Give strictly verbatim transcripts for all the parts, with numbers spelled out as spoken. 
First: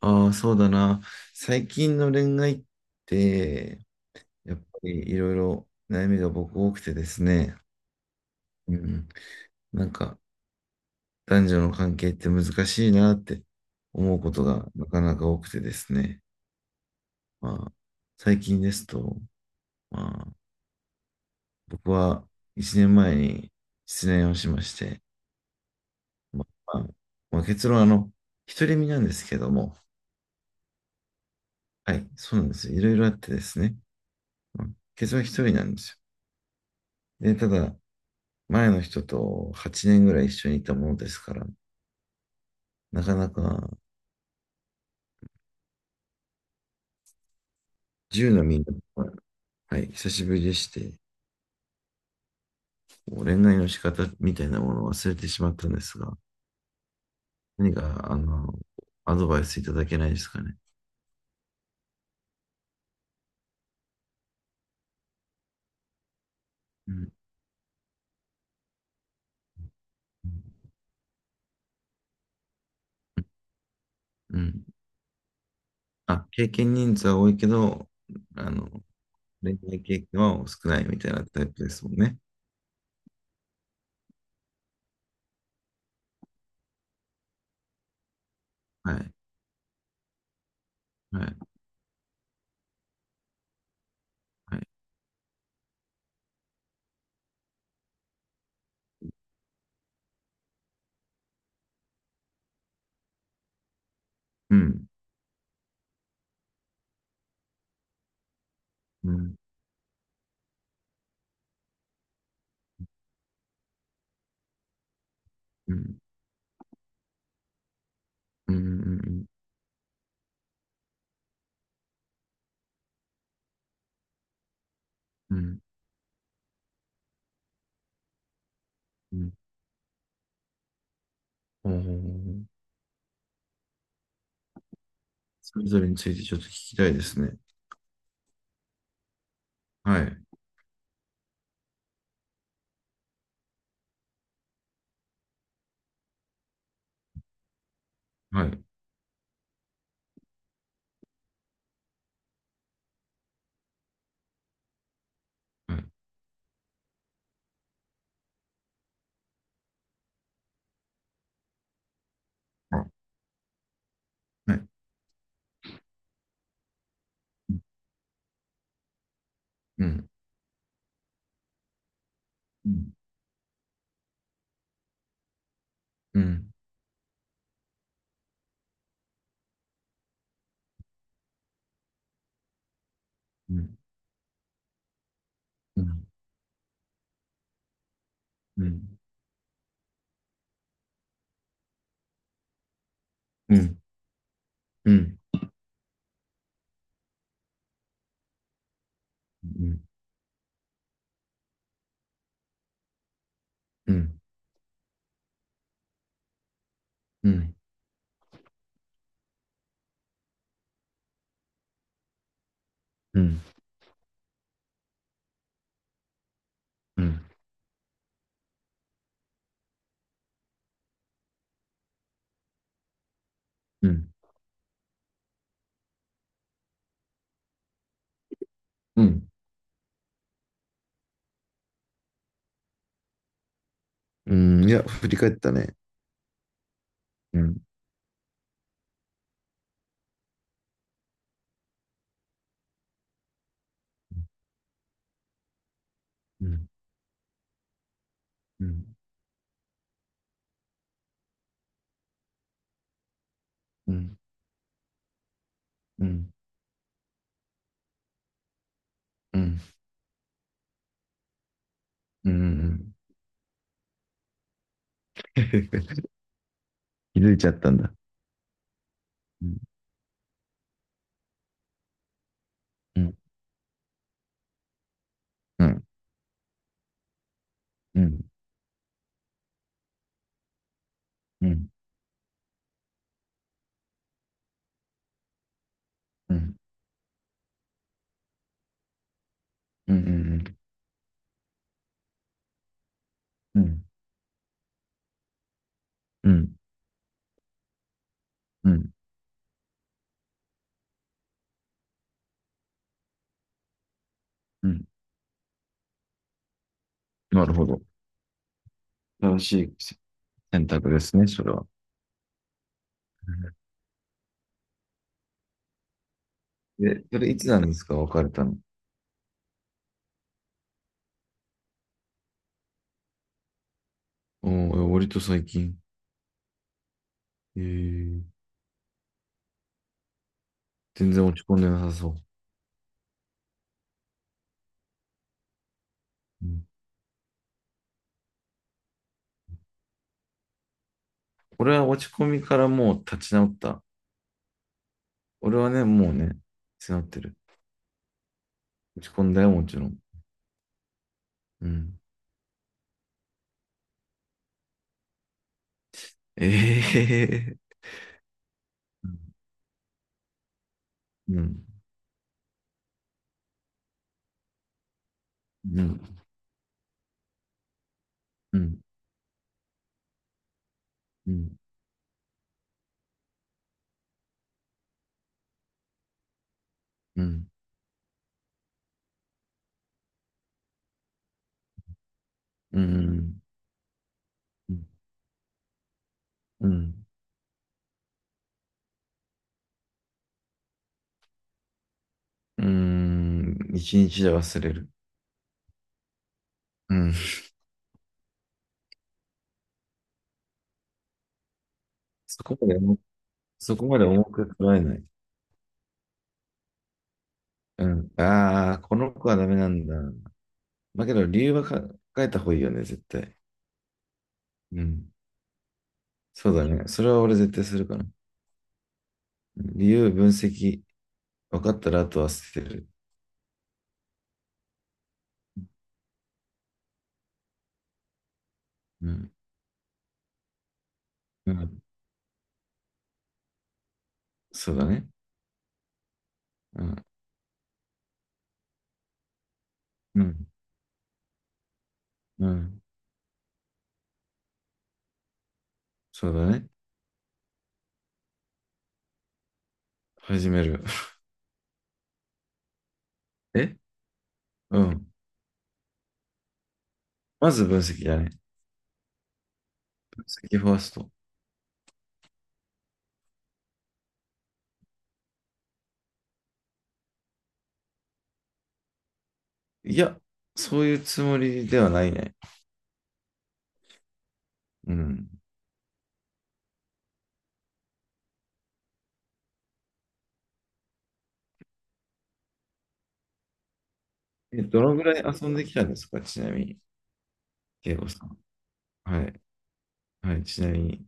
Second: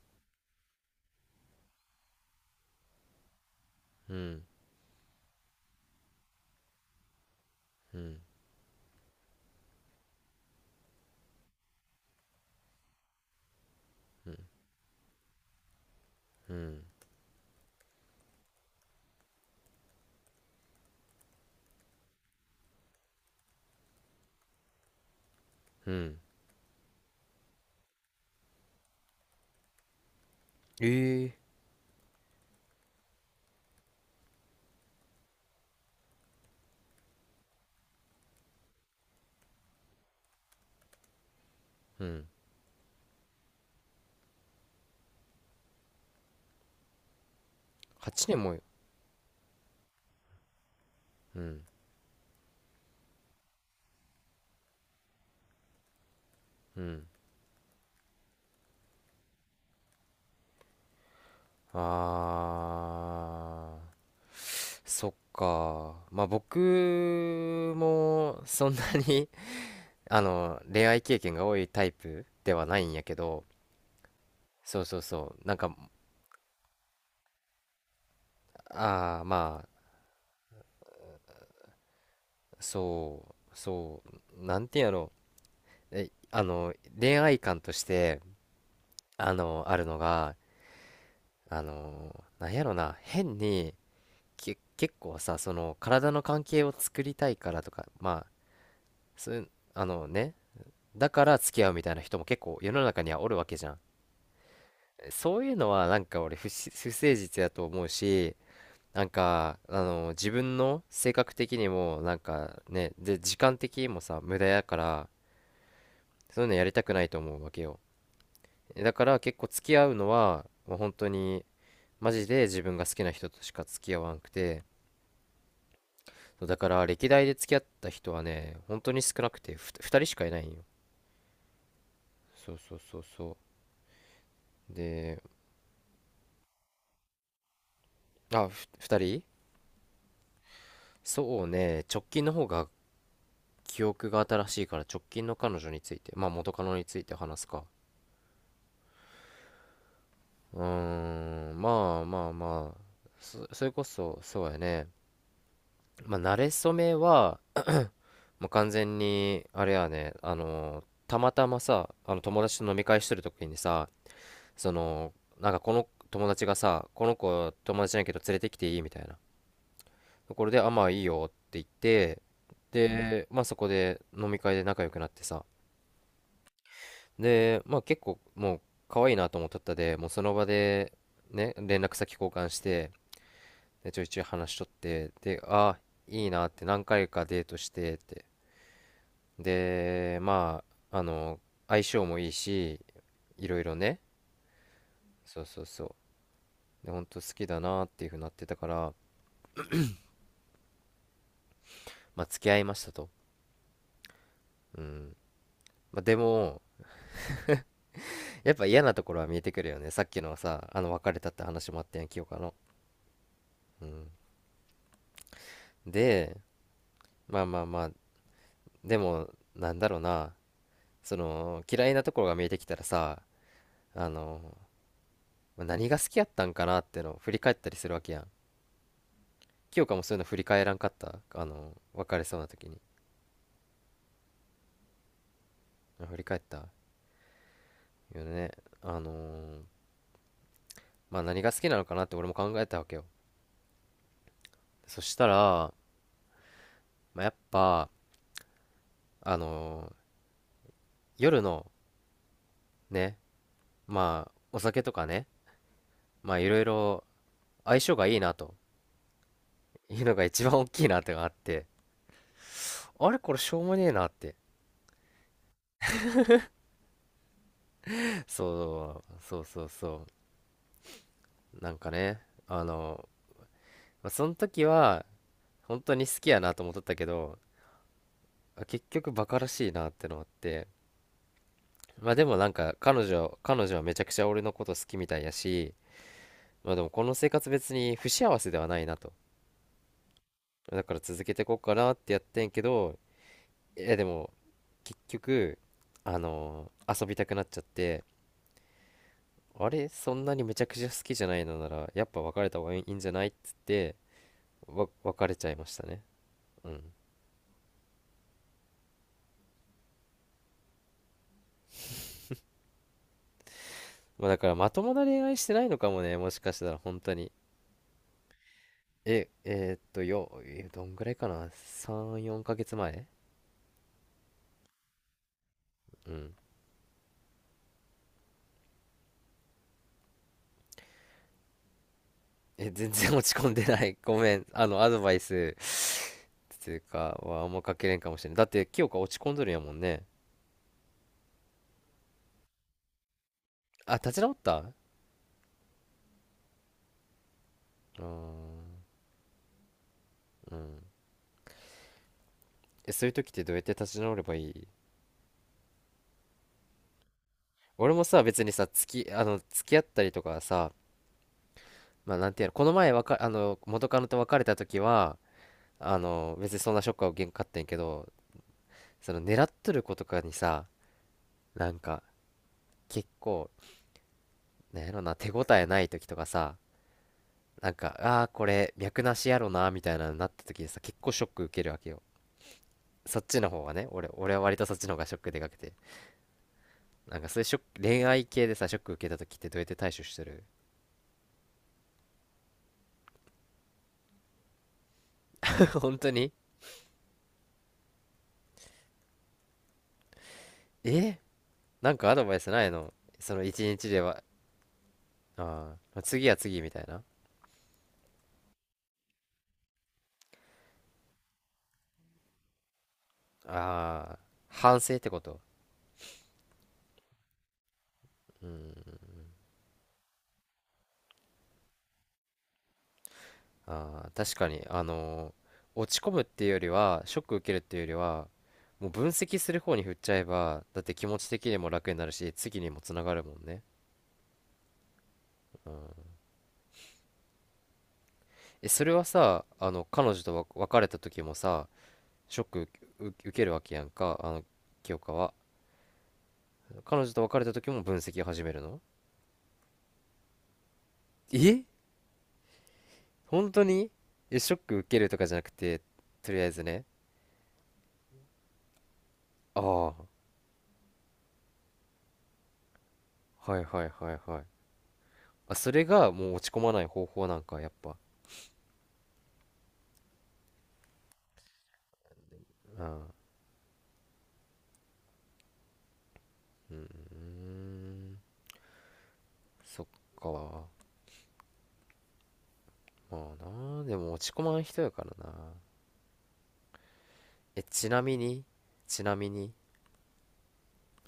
ああ、そうだな。最近の恋愛って、うん。やっぱりいろいろ悩みが僕多くてですね、うん。うん。なんか、男女の関係って難しいなって思ううこん。とがなかなか多くてですね。うん。まあ、最近ですと、まあ、僕はいちねんまえに失恋をしまして、うん。まあ、まあまあ結論はあの、独り身なんですけども、ええ。はい、そうなんですよ。いろいろあってですね、うん。結論は一人なんですよ。で、ただ、前の人とはちねんぐらい一緒にいたものですから、うん。なかなかいち はちねんのも。みんな、はい、久しぶりでして、うん。こう恋愛の仕方みたいなものを忘れてしまったんですが、うん。何か、あの、アドバイスいただけないですかね。あーそっか、まあうん。僕もそんなに あの恋愛経験が多いタイプではないんやけど。うん。そうそうそう、なんか、あ、経験人数は多いけど、あの、ああ、恋まあ、愛経験は少ないみたいなタイプですもんね。そうそう、なんていうんやろ、うえあの恋愛観として、はい。あのあるのが、はい。あのなんやろな、変に、はけい。結構さ、その体の関係を作りたいからとか、まあ、そういう、あのね、だから付き合うみたいな人も結構世の中にはおるわけじゃん。うん。そういうのは、なんか俺、不し、不誠実やと思うし、なんうん。かあの自分の性格的にもなんかね、で、時間的にもさ、無駄やから、うん。そういうのやりたくないと思うわけよ。うん。うだからん。結構付き合うのはもう本当に、マジで自分が好きな人としか付き合わなくて、うん。うん。そうだから歴代で付き合った人はね、本当に少うなん。くて、ふふたりしかいないんよ。おー。そうそうそうそう。で、それぞれについてちょっと聞きたいですね。あ、ふふたり。はい。そうね、直近の方が記憶が新しいから、直近の彼女について、まあ元カノについて話すか。はい。うーん、まあまあまあ、そ、それこそそうやね。はい。まあ慣れ初めは、もう完全にあれやね、あのーたまたまさ、あの友達と飲みあ、会してる時にさ、はい。その、なんかこの友達がさ、この子友達じゃなんけど連れてきていいみたいなうん。ところで、あ、まあいいよって言って、うん。で、まあそこで飲み会で仲良くなってさ、うん。で、まあ結構もう可愛いなと思っとった、でもうその場でね、連絡先交換して、うん。うん。で、ちょいちょい話しとって、で、あ、うん。いいなって、何回かデートしてって、うん。で、まああの相性もいいし、いうろいろん。ね、うん。そうそうそう、で、本当好きだなっていうふうになってたから、うん。まあ、付き合いましたと。うん。うん。うん。まあ、でも、うん。やっぱ嫌なところは見えてくるよね。さっきのさ、あの、別れたって話もあったやん、清香の。うん。うん。で、まあまあまあ、でも、なんだろうな、その、嫌いなところが見えてきたらさ、あうの、まあ何が好きやったんかなってのを振り返ったりするわけやん。ん。清香もそういうの振り返らんかった、あの、別れそうな時に。うん。いや、振り返ったね。まあ振り返ったうん。よね。あのーまあ何が好きなのかなって俺も考えたわけよ。そしたら、うん。まあ、やっぱ、うん。うん。あの夜のね、うん。まあ、お酒とかね、うん。まあ、いろいろ相性がいいなというのが一番大きいなってのがあって、うん。うん。あれこれしょうもねえなって。気づいちゃったんだ。そう、そううん。そうそう。なんかね、あうの、ん。まあ、その時はう本ん。当に好きやなと思っとったけど、うん。あ、結局バカらしいなってのあって、うん。まあでも、なんか、彼女、彼女はめちゃくちゃ俺のこと好きみたいやし、うん。まあでも、この生活別に不幸せではないなと。うん。うん。だから続けてこうかなってやってんけど、うん。え、でも結局、あうん。の遊びたくなっちゃって、うん。あれ、そんなにめちゃくちゃ好きじゃないのならやっぱ別れた方がいいんじゃないっつって、うん。わ別れちゃいましたね。うん。なるほど。正しい選択ですね、それは。まあだからまともな恋愛してないのかもね、もしかしたら本で、当それに。いつなんですか、別れたの？ええーっとよえどんぐらいかな、さんよんかげつまえ。うん、割と最近。うん。えー、全然落ち込んでなさそう。え全然落ち込んでない ごめん、あのアドバイスうっん、ていうかはあんまかけれんかもしれない、だって清香落ち込んどるんやもんね。俺は落ち込みからもう立ち直った。あ、立ち直った。う俺はね、もうね、立ち直ってる。ーん。落ち込んだよ、もちろん。うん。うん。え、そういう時ってどうやって立ち直ればいい？ええー。俺もさ、別にさ、付き、あの、付き合ったりとかさ、うん。まあなんていうの、この前、わか、あの、元カノと別れた時は、うあん。の、別にそんなショックは受けんかったんやけど、うん。その狙っとる子とかにさ、うん。なんか、結構、なんやろな、手応えない時とかさ、うん。なんか、ああ、これ、脈なしやろな、みたいなのになった時にさ、結構ショック受けるわけよ。うん。うそっん。ちの方がね、俺、俺は割とそっちの方がショックでかくて。うん。なんかそういうショック、恋愛系でさ、ショック受けた時ってどうやって対処してる？ 一日で忘れる。本当に？うん。えなんかアドバイそスこなまいでの？重、その一そこ日まででは。重く捉えない。ああ、次は次みたいな。うん。ああ、この子はダメなんだ。だけど理由はか考えた方がいいよね、絶対。ああ、反う省ってん。こと。そうだね。それは俺絶対するから。うん。理由、分析、分かったらあとは捨てる。ああ、確かに、あのー落ち込むっていうよりは、ショック受けるっていうよりは、もうう分ん。析する方に振っちゃえば、だって気持ち的うにもん。楽になるし、次にもつながるもんね。そうだね。うん。え、それはさ、あの、彼う女とわん。別れた時もさ、ショッうク、ん。受受けるわけやんか、あの、清香は。そうだね。彼女と別れた時も分析を始めるの？始める。え、本 当えに？え、ショックう受けん。るとかじゃなくて、とりあえずね。まず分析だね。ああ、分析ファースト。はいはいはいはい。あ、それがもう落ち込まない方法なんか、やっぱ。いや、そういうつもりではないね。うん。ううん。ーん、そっか。まあな、でも落ち込まんえ、ど人やのかぐららい遊な。んできたんですかちなみに、え、ち慶な吾みさん。に、ちなはみい。に、はい。ちなみに。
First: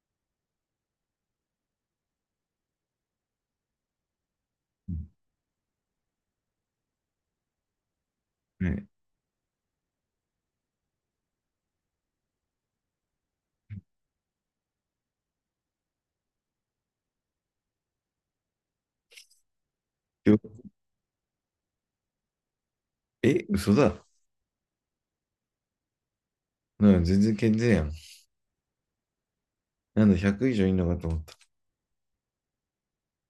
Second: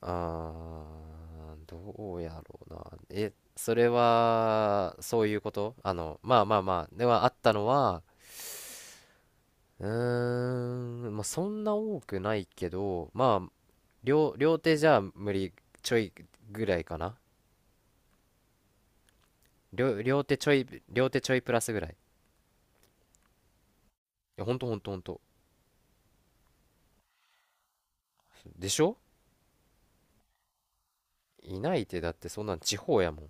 あー、どうやろうな。え、それうは、ん。そういうこと、あの、まあまあまあ、ではあったのは、はい。うーん、まあそんな多くないけど、まあ、両、両手じゃ無理、ちょいぐらいかな、両、両手ちょよい、両手ちょいプラスぐらい。いえ、嘘だ。や、ほんとほんとほんと。なんか全然健全やん。でしょ。なんだ、ひゃく以上いんのかと思った。いないって、だってそんなん地方やもん。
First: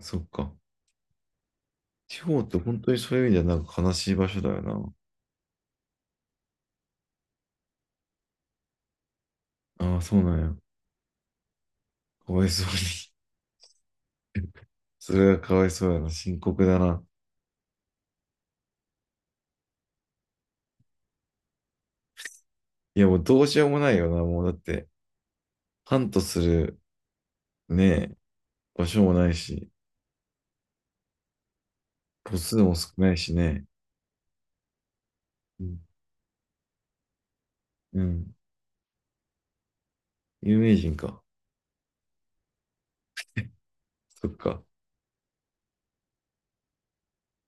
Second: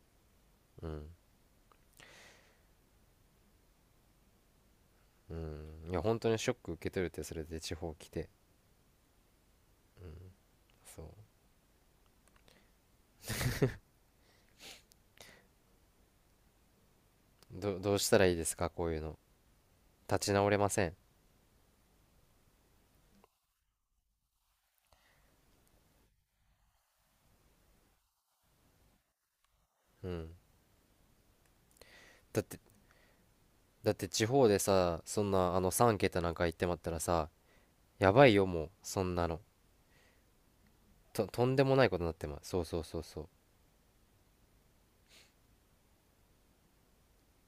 そっか。うん。地方って本当にそういう意味ではなんか悲しい場所だよな。うん。いや、本当にショック受け取るってそれで地方来て。ああ、そうなんや。そかわいそうに。それはかわいそうやな。深刻だな。う。ど、どうしたらいいですかこういうの。立ち直れません。いや、もうどうしようもないよな。もうだって、ハントするね、場所もないし、うん。個だっ数て、も少ないしね。だって地方でさ、そんなあうのん。さん桁なんか行ってまったらさ、うやばいん。よもう、そんなの。有名人か。と、とんでもないことになってますそうそうそうそう。そっか。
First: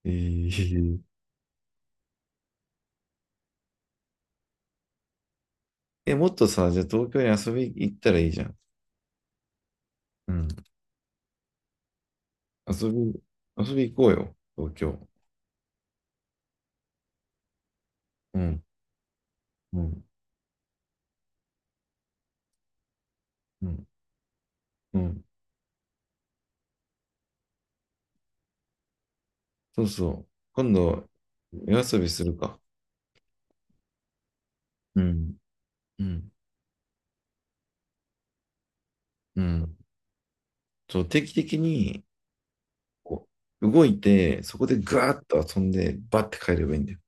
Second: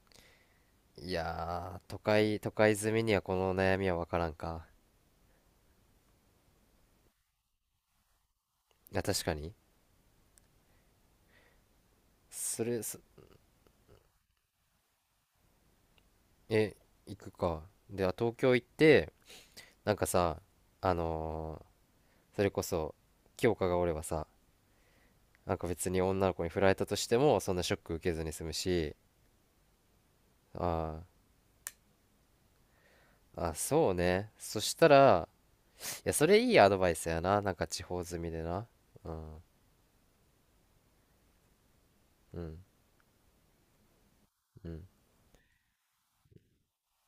えー、いやー、都会、都会住みにはこの悩みはわからんか。え、もっとさ、じゃあ東京に遊び行ったらいいじゃん。いや、確かに。うん。それ、遊び、そ遊び行こうよ。東京。え、行くか。では、東う京行ん。って、うなんん。かさ、あのーそれこそ、清香うがおん。ればさ、うん。なんか別に女の子に振られたとしても、そんなショック受けずに済むし、そうそう。今あ度、夜遊びするか。ーあ、そうね。そしたうら、ん。いうや、そん。れいいアドバイスやな。なんか地方住みでな。ううん、ん。そう、定期的に、うん、こう、動いて、そうこでん。ガーッと遊んで、バッて帰ればいいんだよ。